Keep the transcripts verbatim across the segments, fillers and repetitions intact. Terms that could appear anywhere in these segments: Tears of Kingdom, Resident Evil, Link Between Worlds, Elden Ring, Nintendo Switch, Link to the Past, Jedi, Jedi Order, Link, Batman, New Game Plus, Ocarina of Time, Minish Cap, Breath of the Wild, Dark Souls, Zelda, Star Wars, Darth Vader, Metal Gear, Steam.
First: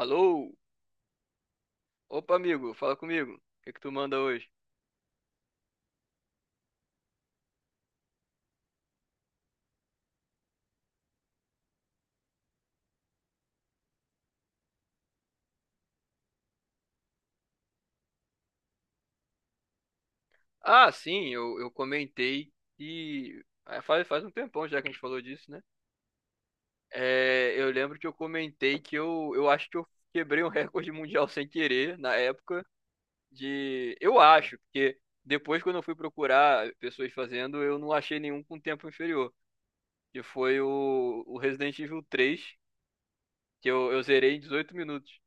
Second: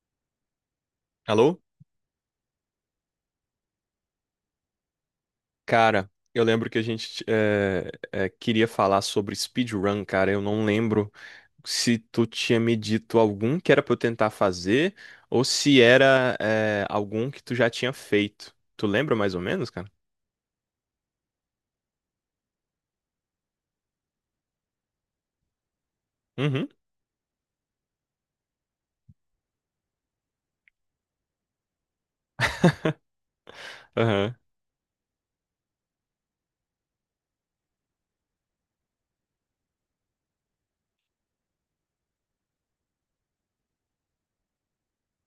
Alô? Alô? Opa, amigo, fala comigo. O que que tu manda hoje? Cara, eu lembro que a gente eh, eh, queria falar sobre speedrun, cara. Eu não lembro se tu tinha me dito algum que era pra eu tentar fazer ou se era eh, algum que tu já tinha feito. Tu lembra mais ou menos, cara? Ah, sim, eu, eu comentei que, ah, Faz, faz um tempão já que a gente falou disso, né? Uhum. É, eu lembro que eu comentei que eu, eu acho que eu quebrei um recorde mundial sem querer na época de. Eu Aham. acho, porque depois quando eu fui procurar pessoas fazendo, eu não achei nenhum com tempo inferior. Que foi o, o Resident Evil três que eu, eu zerei em dezoito minutos.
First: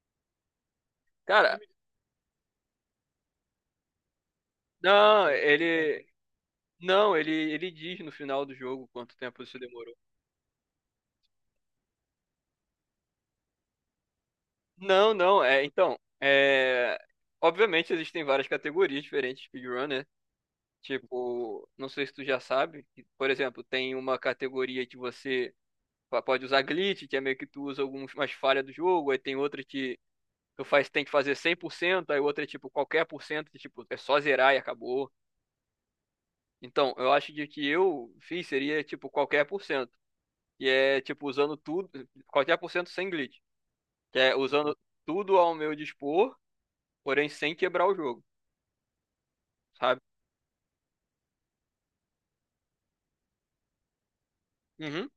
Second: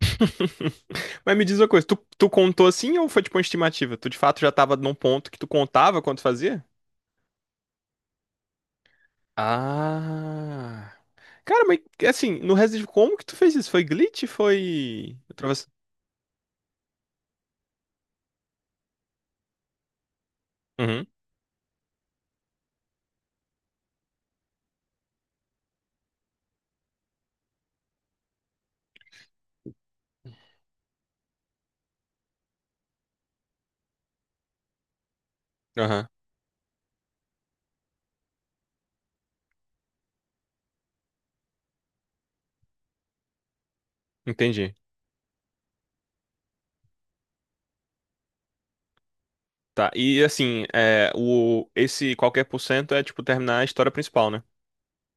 Mas me Cara, diz uma coisa, tu, tu contou assim ou foi tipo uma estimativa? Tu de fato já tava num não, ponto que tu contava ele. quando fazia? Não, ele, ele diz no final do jogo quanto tempo isso demorou. Ah. Cara, mas assim, no Resident Evil, como que tu fez isso? Foi glitch? Não, Foi. não, é, Atravessa... então, é, obviamente existem várias categorias diferentes de speedrunner, tipo, não sei se tu já sabe, que, por exemplo, tem uma categoria que você pa- pode usar glitch, que é meio que tu usa algumas falhas do jogo, aí tem outra que tu faz, tem que fazer cem por cento. Aí outra é tipo qualquer por cento, que tipo, é só zerar e acabou. Aham, Então, eu acho que o que eu fiz seria tipo qualquer por cento, que é tipo usando tudo, qualquer por cento sem glitch. Que é entendi. usando tudo ao meu dispor, porém sem quebrar o jogo, Tá, sabe? e assim, é, o, esse qualquer por cento é tipo terminar a história principal, né? Uhum.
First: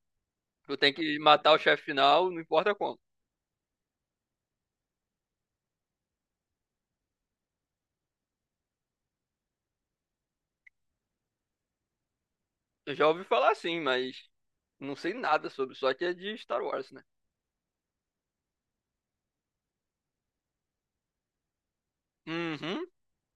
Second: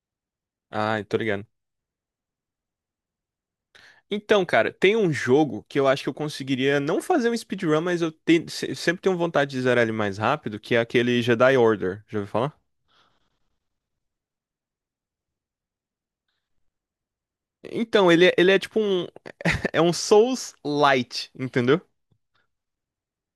Tu tem Ah, que tô ligado. matar o chefe final, não importa como. Então, cara, tem um jogo que eu acho que eu conseguiria não fazer um speedrun, mas eu te- se- sempre tenho vontade de zerar ele mais rápido, que é aquele Jedi Order. Já ouviu falar? Eu já ouvi falar assim, mas não sei nada sobre, só que é de Star Wars, né? Então, ele, é- ele é tipo um. É um Souls Lite, entendeu? Uhum.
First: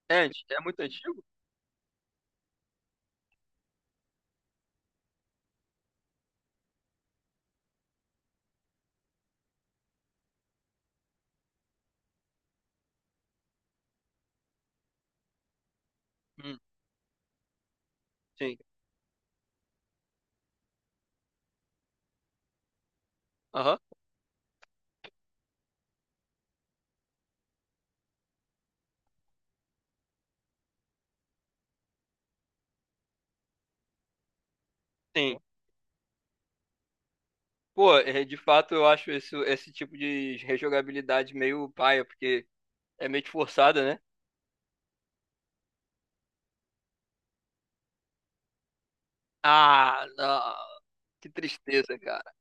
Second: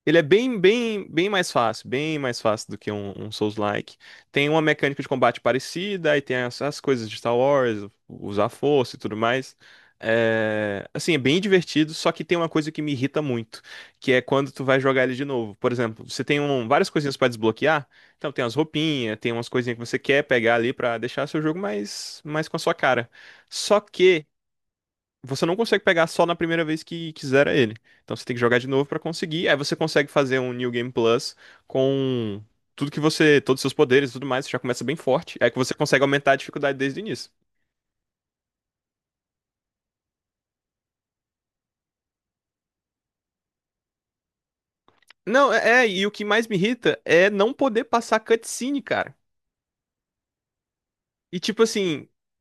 Ele É, é anti- bem, é muito bem, antigo? bem mais fácil, bem mais fácil do que um, um Souls-like. Tem uma mecânica de combate parecida, aí tem as, as coisas de Star Wars, usar força e tudo mais. É, assim, é bem divertido, só que tem uma coisa que me irrita muito, que é quando tu vai jogar ele de novo. Por exemplo, você tem Hum, um- várias coisinhas pra desbloquear, então tem as Sim. roupinhas, tem umas coisinhas que você quer pegar ali pra deixar seu jogo mais, mais com a sua cara. Aham. Só que você não consegue pegar só na primeira vez que quiser ele. Então você tem que jogar de novo pra conseguir. Aí você consegue fazer um New Game Plus com tudo que você, todos os seus poderes e tudo mais, você já começa bem forte. Sim. É que você consegue aumentar a dificuldade desde o início. Pô, é, de fato eu acho isso, esse tipo de rejogabilidade meio paia, porque é meio que forçada, né? Não, é, é, e o que mais me irrita é não poder passar cutscene, cara. Ah, não. Que E tipo tristeza, assim, cara.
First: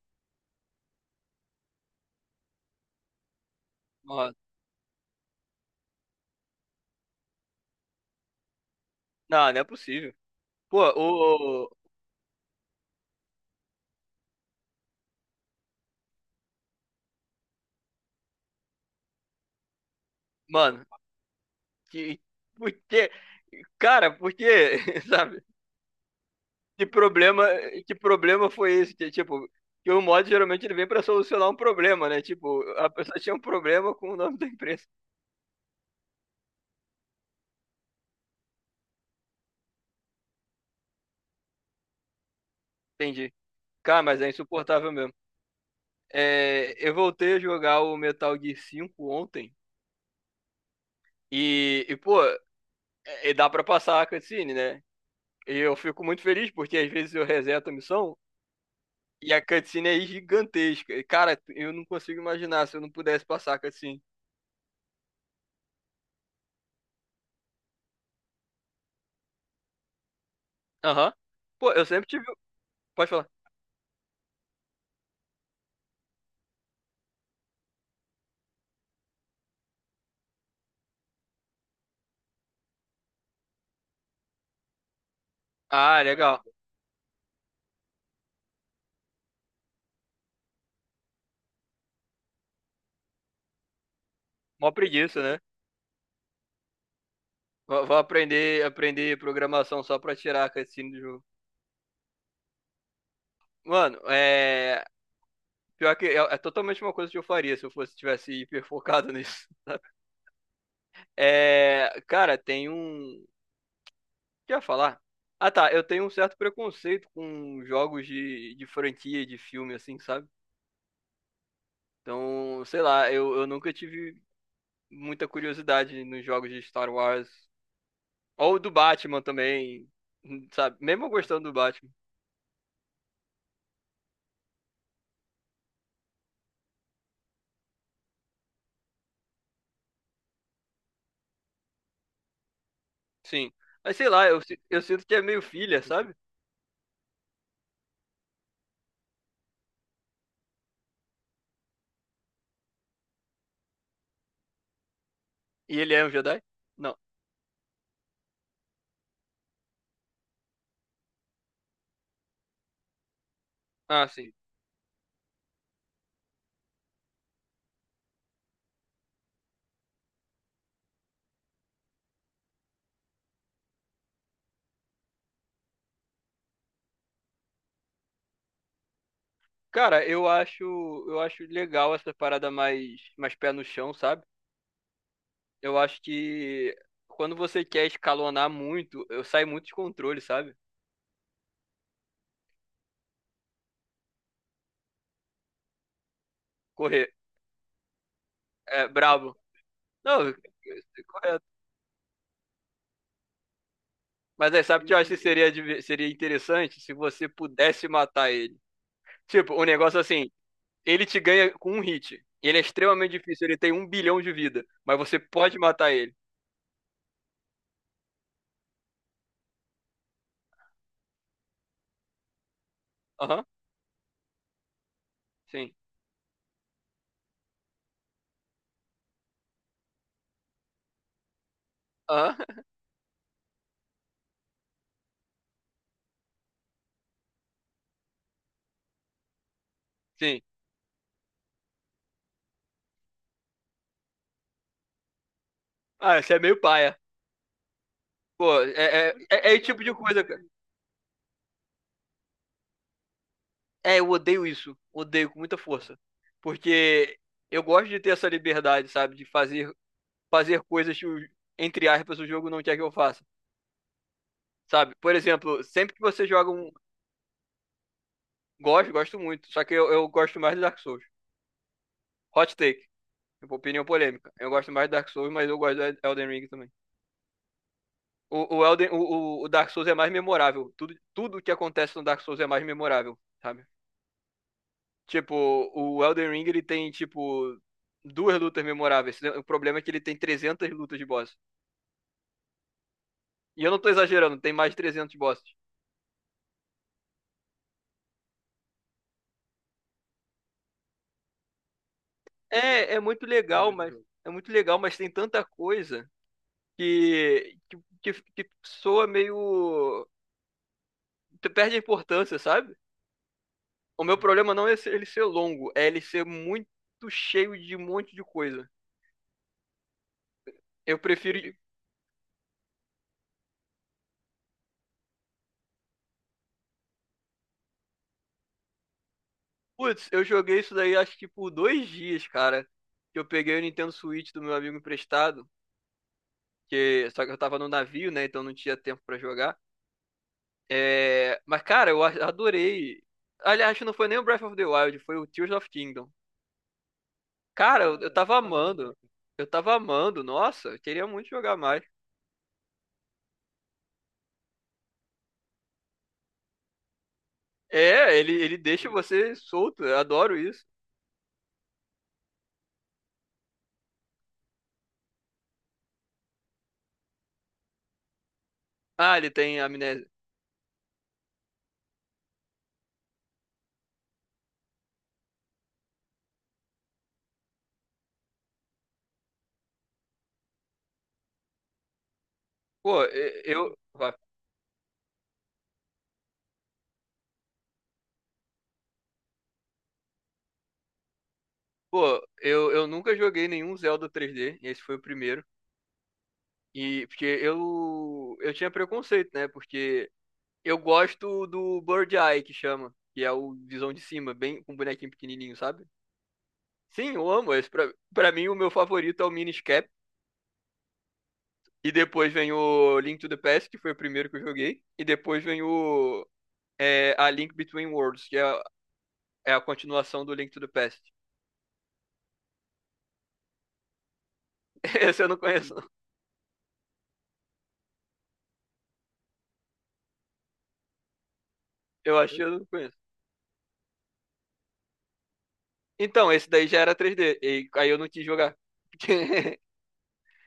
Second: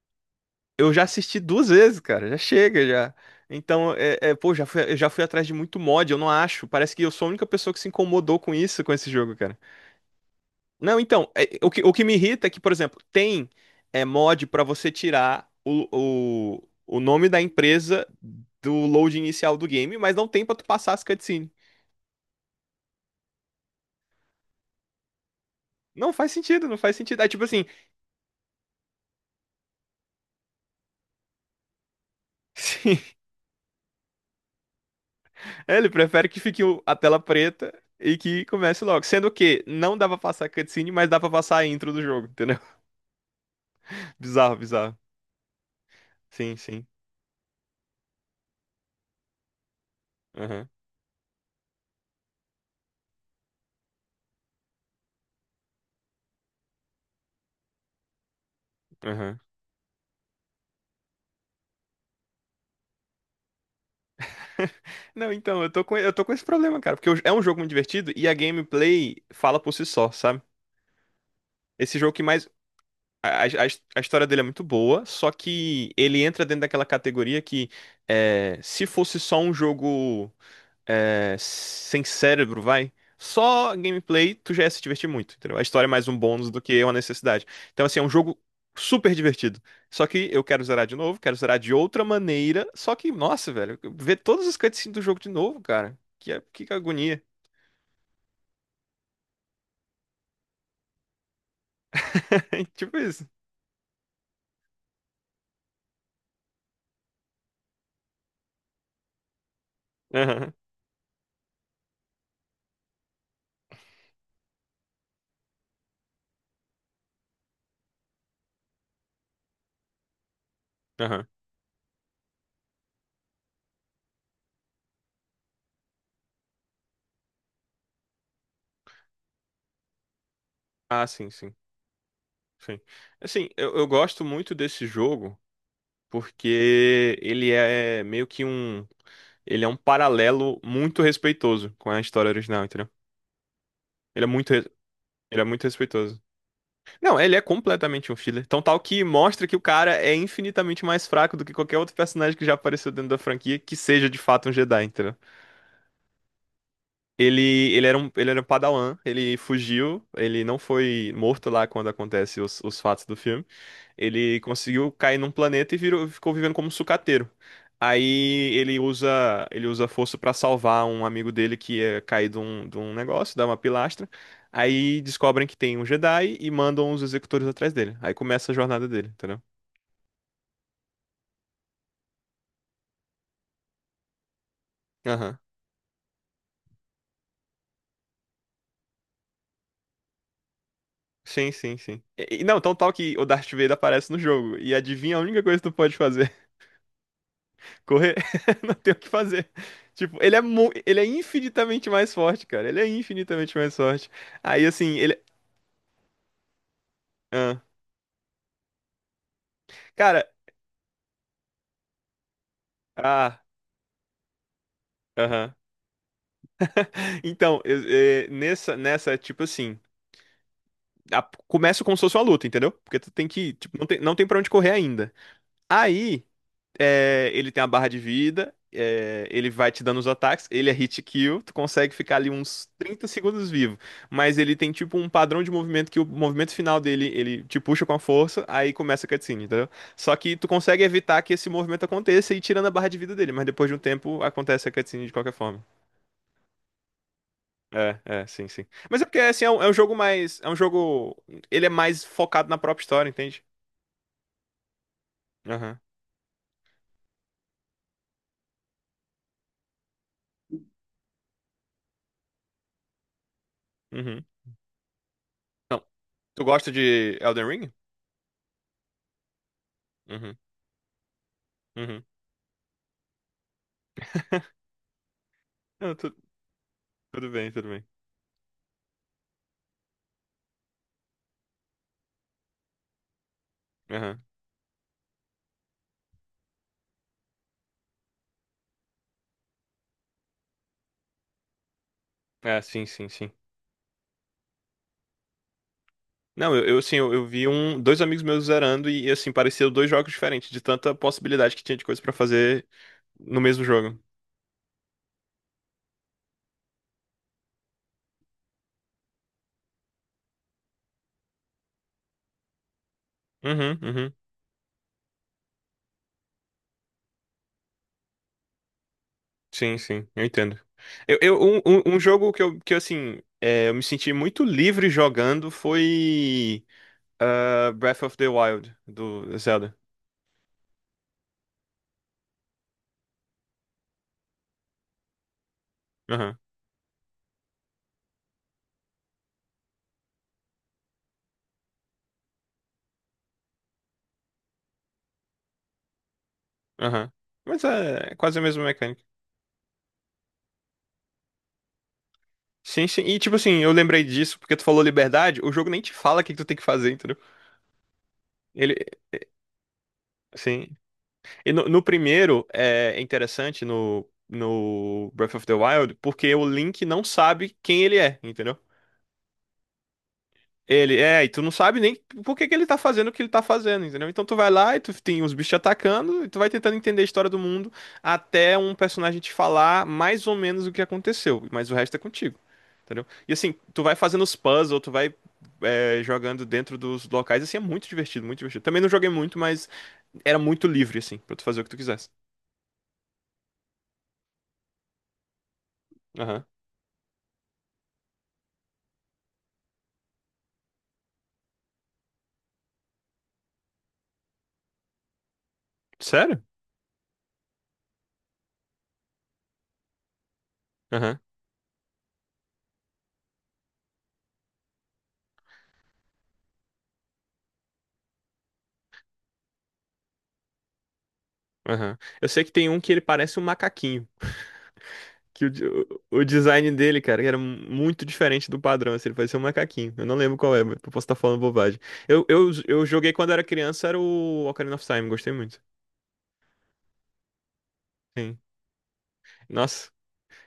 eu já assisti duas vezes, cara, já chega já. Então, é, Mano. é, pô, já fui, eu já fui atrás de muito mod, eu não acho. Parece que eu sou a única pessoa que se incomodou com isso, com esse jogo, Não, cara. não é possível. Pô, Não, então, é, o. o que, o que me irrita é que, por exemplo, tem é, mod pra você tirar o, o, o nome da empresa do load inicial do game, mas não tem pra tu Mano, passar as cutscenes. que, porque, cara, porque, sabe? Não faz sentido, não Que faz sentido. É problema, tipo assim, que problema foi esse? Que, tipo, que o mod geralmente ele vem pra solucionar um problema, né? Tipo, a sim, pessoa tinha um problema com o nome da empresa. ele prefere que fique o- a tela preta e que comece logo. Sendo que não dá pra passar cutscene, mas dá pra passar a intro do jogo, entendeu? Entendi. Cara, mas é Bizarro, insuportável bizarro. mesmo. Sim, É, sim. eu voltei a jogar o Metal Gear cinco ontem Aham, e, e pô, e dá pra passar a cutscene, né? E eu fico muito feliz porque às vezes eu reseto a missão e a aham. cutscene é gigantesca. E, cara, eu não consigo imaginar se eu não pudesse passar a cutscene. Não, então, eu tô com, eu tô com esse problema, cara, porque o- é um jogo muito divertido e a gameplay fala por si só, sabe? Aham. Pô, eu Esse sempre jogo que tive. mais. Pode falar. A, a, a história dele é muito boa, só que ele entra dentro daquela categoria que é, se fosse só um jogo é, sem cérebro, vai. Só gameplay, tu já ia se divertir muito, entendeu? A história é Ah, mais um legal. bônus do que uma necessidade. Então, assim, é um jogo super divertido. Só que eu quero zerar de novo, quero zerar de outra maneira. Só que, nossa, velho, ver todos os Mó cutscenes do preguiça, jogo de né? novo, cara. Que, que agonia. Vou vou aprender, aprender programação só pra tirar a cutscene do jogo. Tipo isso. Mano, é. Pior que é, é totalmente uma coisa que eu faria se eu fosse tivesse hiper focado nisso. Aham, É. Cara, tem um. O que eu ia falar? Ah, tá. Eu tenho um certo preconceito com jogos de, de franquia, de filme, assim, sabe? aham. Então, sei lá, eu, eu nunca tive muita curiosidade nos jogos de Star Wars. Ou o do Batman também, sabe? Mesmo Ah, eu sim, gostando do sim. Batman, Sim. Assim, eu, eu gosto muito desse jogo porque ele é meio que um. Ele é um paralelo muito respeitoso com a história original, entendeu? sim. Mas sei Ele lá, é eu, muito, si- re- eu sinto que é meio ele é muito filha, sabe? respeitoso. Não, ele é completamente um filler. Tão tal que mostra que o cara é infinitamente mais fraco do que qualquer outro personagem que já apareceu dentro da franquia, que seja de fato um Jedi, entendeu? E ele é um Jedi? Não. Ele, ele era um, ele era um Padawan, ele fugiu, ele não foi morto lá quando acontece os, os fatos do filme. Ah, sim. Ele conseguiu cair num planeta e virou- ficou vivendo como um sucateiro. Aí ele usa, ele usa a força pra salvar um amigo dele que ia cair de um, de um negócio, dá uma pilastra. Aí descobrem que tem um Jedi e mandam os executores atrás dele. Aí começa a jornada dele, entendeu? Cara, eu acho, eu acho legal essa parada mais, mais pé no chão, sabe? Aham. Eu acho que quando você quer escalonar muito, eu saio muito de controle, sabe? Sim, sim, sim. E, e não, tão tal que o Darth Vader aparece no jogo. E adivinha a única coisa que tu pode fazer? Correr, Correr? Não é tem o que brabo. fazer. Tipo, Não, ele eu- é, mu- ele eu- é correto. infinitamente mais forte, cara. Ele é infinitamente mais forte. Mas aí, Aí, sabe o que eu assim, acho que ele. seria, diver- seria interessante se você Ah. pudesse matar ele? Tipo, um negócio Cara, assim, ele te ganha com um hit. Ele é extremamente ah, difícil, ele tem um bilhão de vida. Mas você aham. pode matar ele. Então, eh, eh, nessa, nessa, tipo assim, a- começa como se fosse uma luta, entendeu? Porque tu tem Aham, que, tipo, não tem, não tem pra onde correr ainda. sim. Aí, eh, ele tem a barra de vida, eh, ele vai te dando os ataques, ele é hit kill, tu consegue ficar ali Aham, uns trinta segundos vivo. Mas ele tem, tipo, um padrão de movimento que o movimento final dele, ele te puxa com a força, aí começa a cutscene, entendeu? Só que sim. tu consegue evitar que esse movimento aconteça e ir tirando a barra de vida dele, mas depois de um tempo acontece a cutscene de qualquer forma. Ah, você é meio paia. É, é, sim, Pô, sim. é, Mas é é, porque, assim, é, é é um, esse é um tipo de jogo coisa, cara. mais. É um jogo. Ele é mais focado na própria história, entende? É, eu odeio isso. Odeio com muita Aham. força. Porque eu gosto de ter essa liberdade, sabe? De fazer, fazer coisas que, o- entre aspas, o jogo não quer que eu faça. Uhum. Sabe? Por exemplo, Não. sempre que você Tu joga um. gosta de Elden Ring? Gosto, gosto muito. Só que eu, eu Uhum. gosto mais de Dark Souls. Uhum. Hot take. Opinião polêmica. Eu gosto mais de Dark Souls, mas eu gosto Não, de tu- Elden Ring também. tudo bem, tudo bem. O, o, Elden, o, o Dark Souls é mais memorável. Tudo, tudo que acontece no Dark Souls é mais memorável, sabe? Aham. Tipo, o Elden Ring, ele tem, tipo, duas lutas memoráveis. O problema é que ele tem trezentas lutas de boss. É, sim, sim, sim. E eu não tô exagerando, tem mais de trezentos bosses. Não, eu, eu, assim, eu, eu vi um, dois amigos meus zerando e, assim, pareciam dois jogos diferentes, de tanta possibilidade que tinha de coisa pra fazer É, é muito no mesmo legal, mas jogo. é muito legal, mas tem tanta coisa que que, que, que soa meio que perde a importância, sabe? Uhum, O uhum. meu problema não é ele ser longo, é ele ser muito cheio de um monte de coisa. Sim, sim, eu entendo. Eu Eu, eu, prefiro. um, um um jogo que eu, que, eu, assim, é, eu me senti muito livre jogando foi. Ah, Breath of the Wild, do Zelda. Putz, eu joguei isso daí acho que por dois dias, cara. Que eu peguei o Nintendo Switch do meu amigo emprestado. Aham, Que, só que eu tava no navio, né? Então não tinha tempo pra jogar. É, mas, cara, eu a- adorei. Aliás, não foi nem o Breath of the Wild, foi o Tears of Kingdom. aham. Mas Cara, eu, eu é, é tava quase a mesma amando. mecânica. Eu tava amando. Nossa, eu queria muito jogar mais. Sim, sim. E tipo assim, eu lembrei disso porque tu falou liberdade, o jogo nem te fala o que que tu tem que fazer, entendeu? É, ele, ele Ele, deixa você solto. Eu adoro isso. sim. E no, no primeiro, é interessante no, no Breath of the Wild, porque o Link não sabe quem ele é, entendeu? Ah, ele tem amnésia. Ele, é, e tu não sabe nem por que que ele tá fazendo o que ele tá fazendo, entendeu? Então tu vai lá e tu tem os bichos te atacando e tu vai tentando entender a história do mundo até um personagem te falar mais ou menos o que aconteceu, mas o resto é contigo, Pô, entendeu? E e- assim, eu. tu vai fazendo os puzzles, tu vai é, jogando dentro dos locais, assim, é muito divertido, muito divertido. Também não joguei muito, mas era muito livre, assim, pra tu fazer o que tu quisesse. Pô, eu, eu nunca joguei nenhum Zelda três D. Esse foi o primeiro. Aham. E porque eu eu tinha preconceito, né? Porque eu gosto do Bird Eye que chama, que é o visão de cima, bem com bonequinho pequenininho, sabe? Sério? Sim, eu amo esse. Pra, pra mim o meu favorito é o Minish Cap Aham, e depois vem o Link to the Past, que foi o primeiro que eu joguei, e depois vem o é, a Link Between Worlds, que é, a- é a continuação do Link to the Past. aham. Eu sei que tem um que ele parece um macaquinho. Esse eu não Que o, de- conheço, não. o- o design dele, cara, era muito diferente do padrão, assim, ele parecia um macaquinho. Eu não lembro qual é, mas eu posso estar falando bobagem. Eu Eu, acho que eu eu, não eu conheço. joguei quando era criança, era o Ocarina of Time, gostei muito. Então, esse daí já era três D, e aí eu não quis Sim. jogar. Porque- Nossa.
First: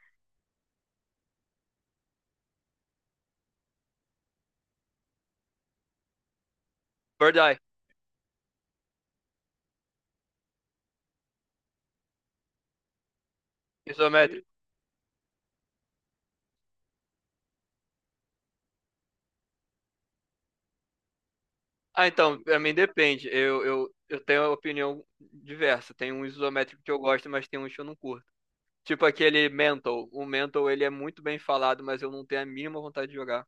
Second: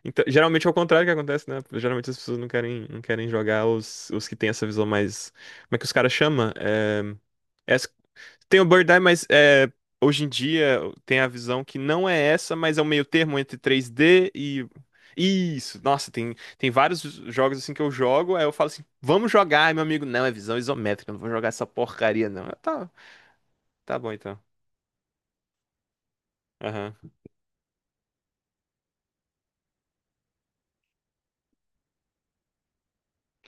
Então, geralmente é o contrário que acontece, né? Geralmente as pessoas não querem, não querem jogar os, os que têm essa visão mais. Como é que os caras chamam? É... Bird Eye, Tem o Bird Eye, mas é, hoje em dia tem a visão que não é essa, mas é um meio termo entre três D isométrico. e. Isso, nossa, tem, tem vários jogos assim que eu jogo, aí eu falo assim, vamos jogar, aí meu amigo, não, é visão isométrica, não vou jogar essa Ah, porcaria, então, não. Eu, pra mim tá, depende. Eu, eu, tá bom eu então. tenho opinião diversa. Tem um isométrico que Aham. eu gosto, mas tem uns que eu não curto. Tipo aquele Mental. O Mental, ele é muito bem falado, mas eu não tenho a mínima vontade de jogar.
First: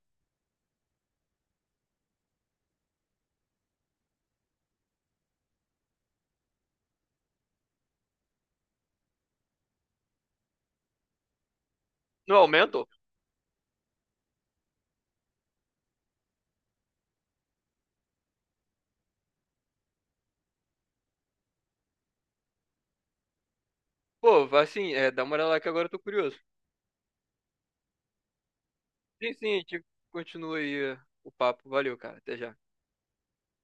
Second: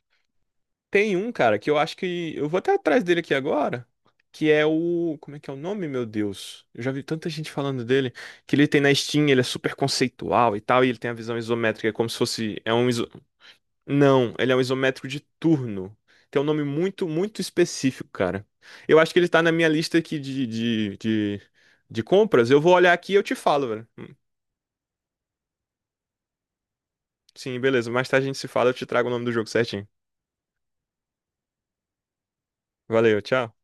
Tem um, cara, que eu acho que. Eu vou até atrás dele aqui agora. Que é o. Como é que é o nome, meu Deus? Eu já vi tanta gente falando dele. Que ele tem na Steam, ele é super conceitual e tal. E ele tem a visão isométrica, é como se Não, é o fosse. É Mental? um, não, ele é um isométrico de turno. Tem um nome muito, muito específico, cara. Eu acho que ele tá na minha lista aqui de, de, de, de compras. Eu vou olhar aqui e eu te falo, velho. Hum, Pô, vai sim, é, dá uma olhada lá que agora eu tô curioso. Sim, beleza. Mais tarde a gente se fala, eu te trago o nome do Sim, jogo sim, a gente certinho. continua aí eh, o papo. Valeu, cara. Até já. Valeu, tchau.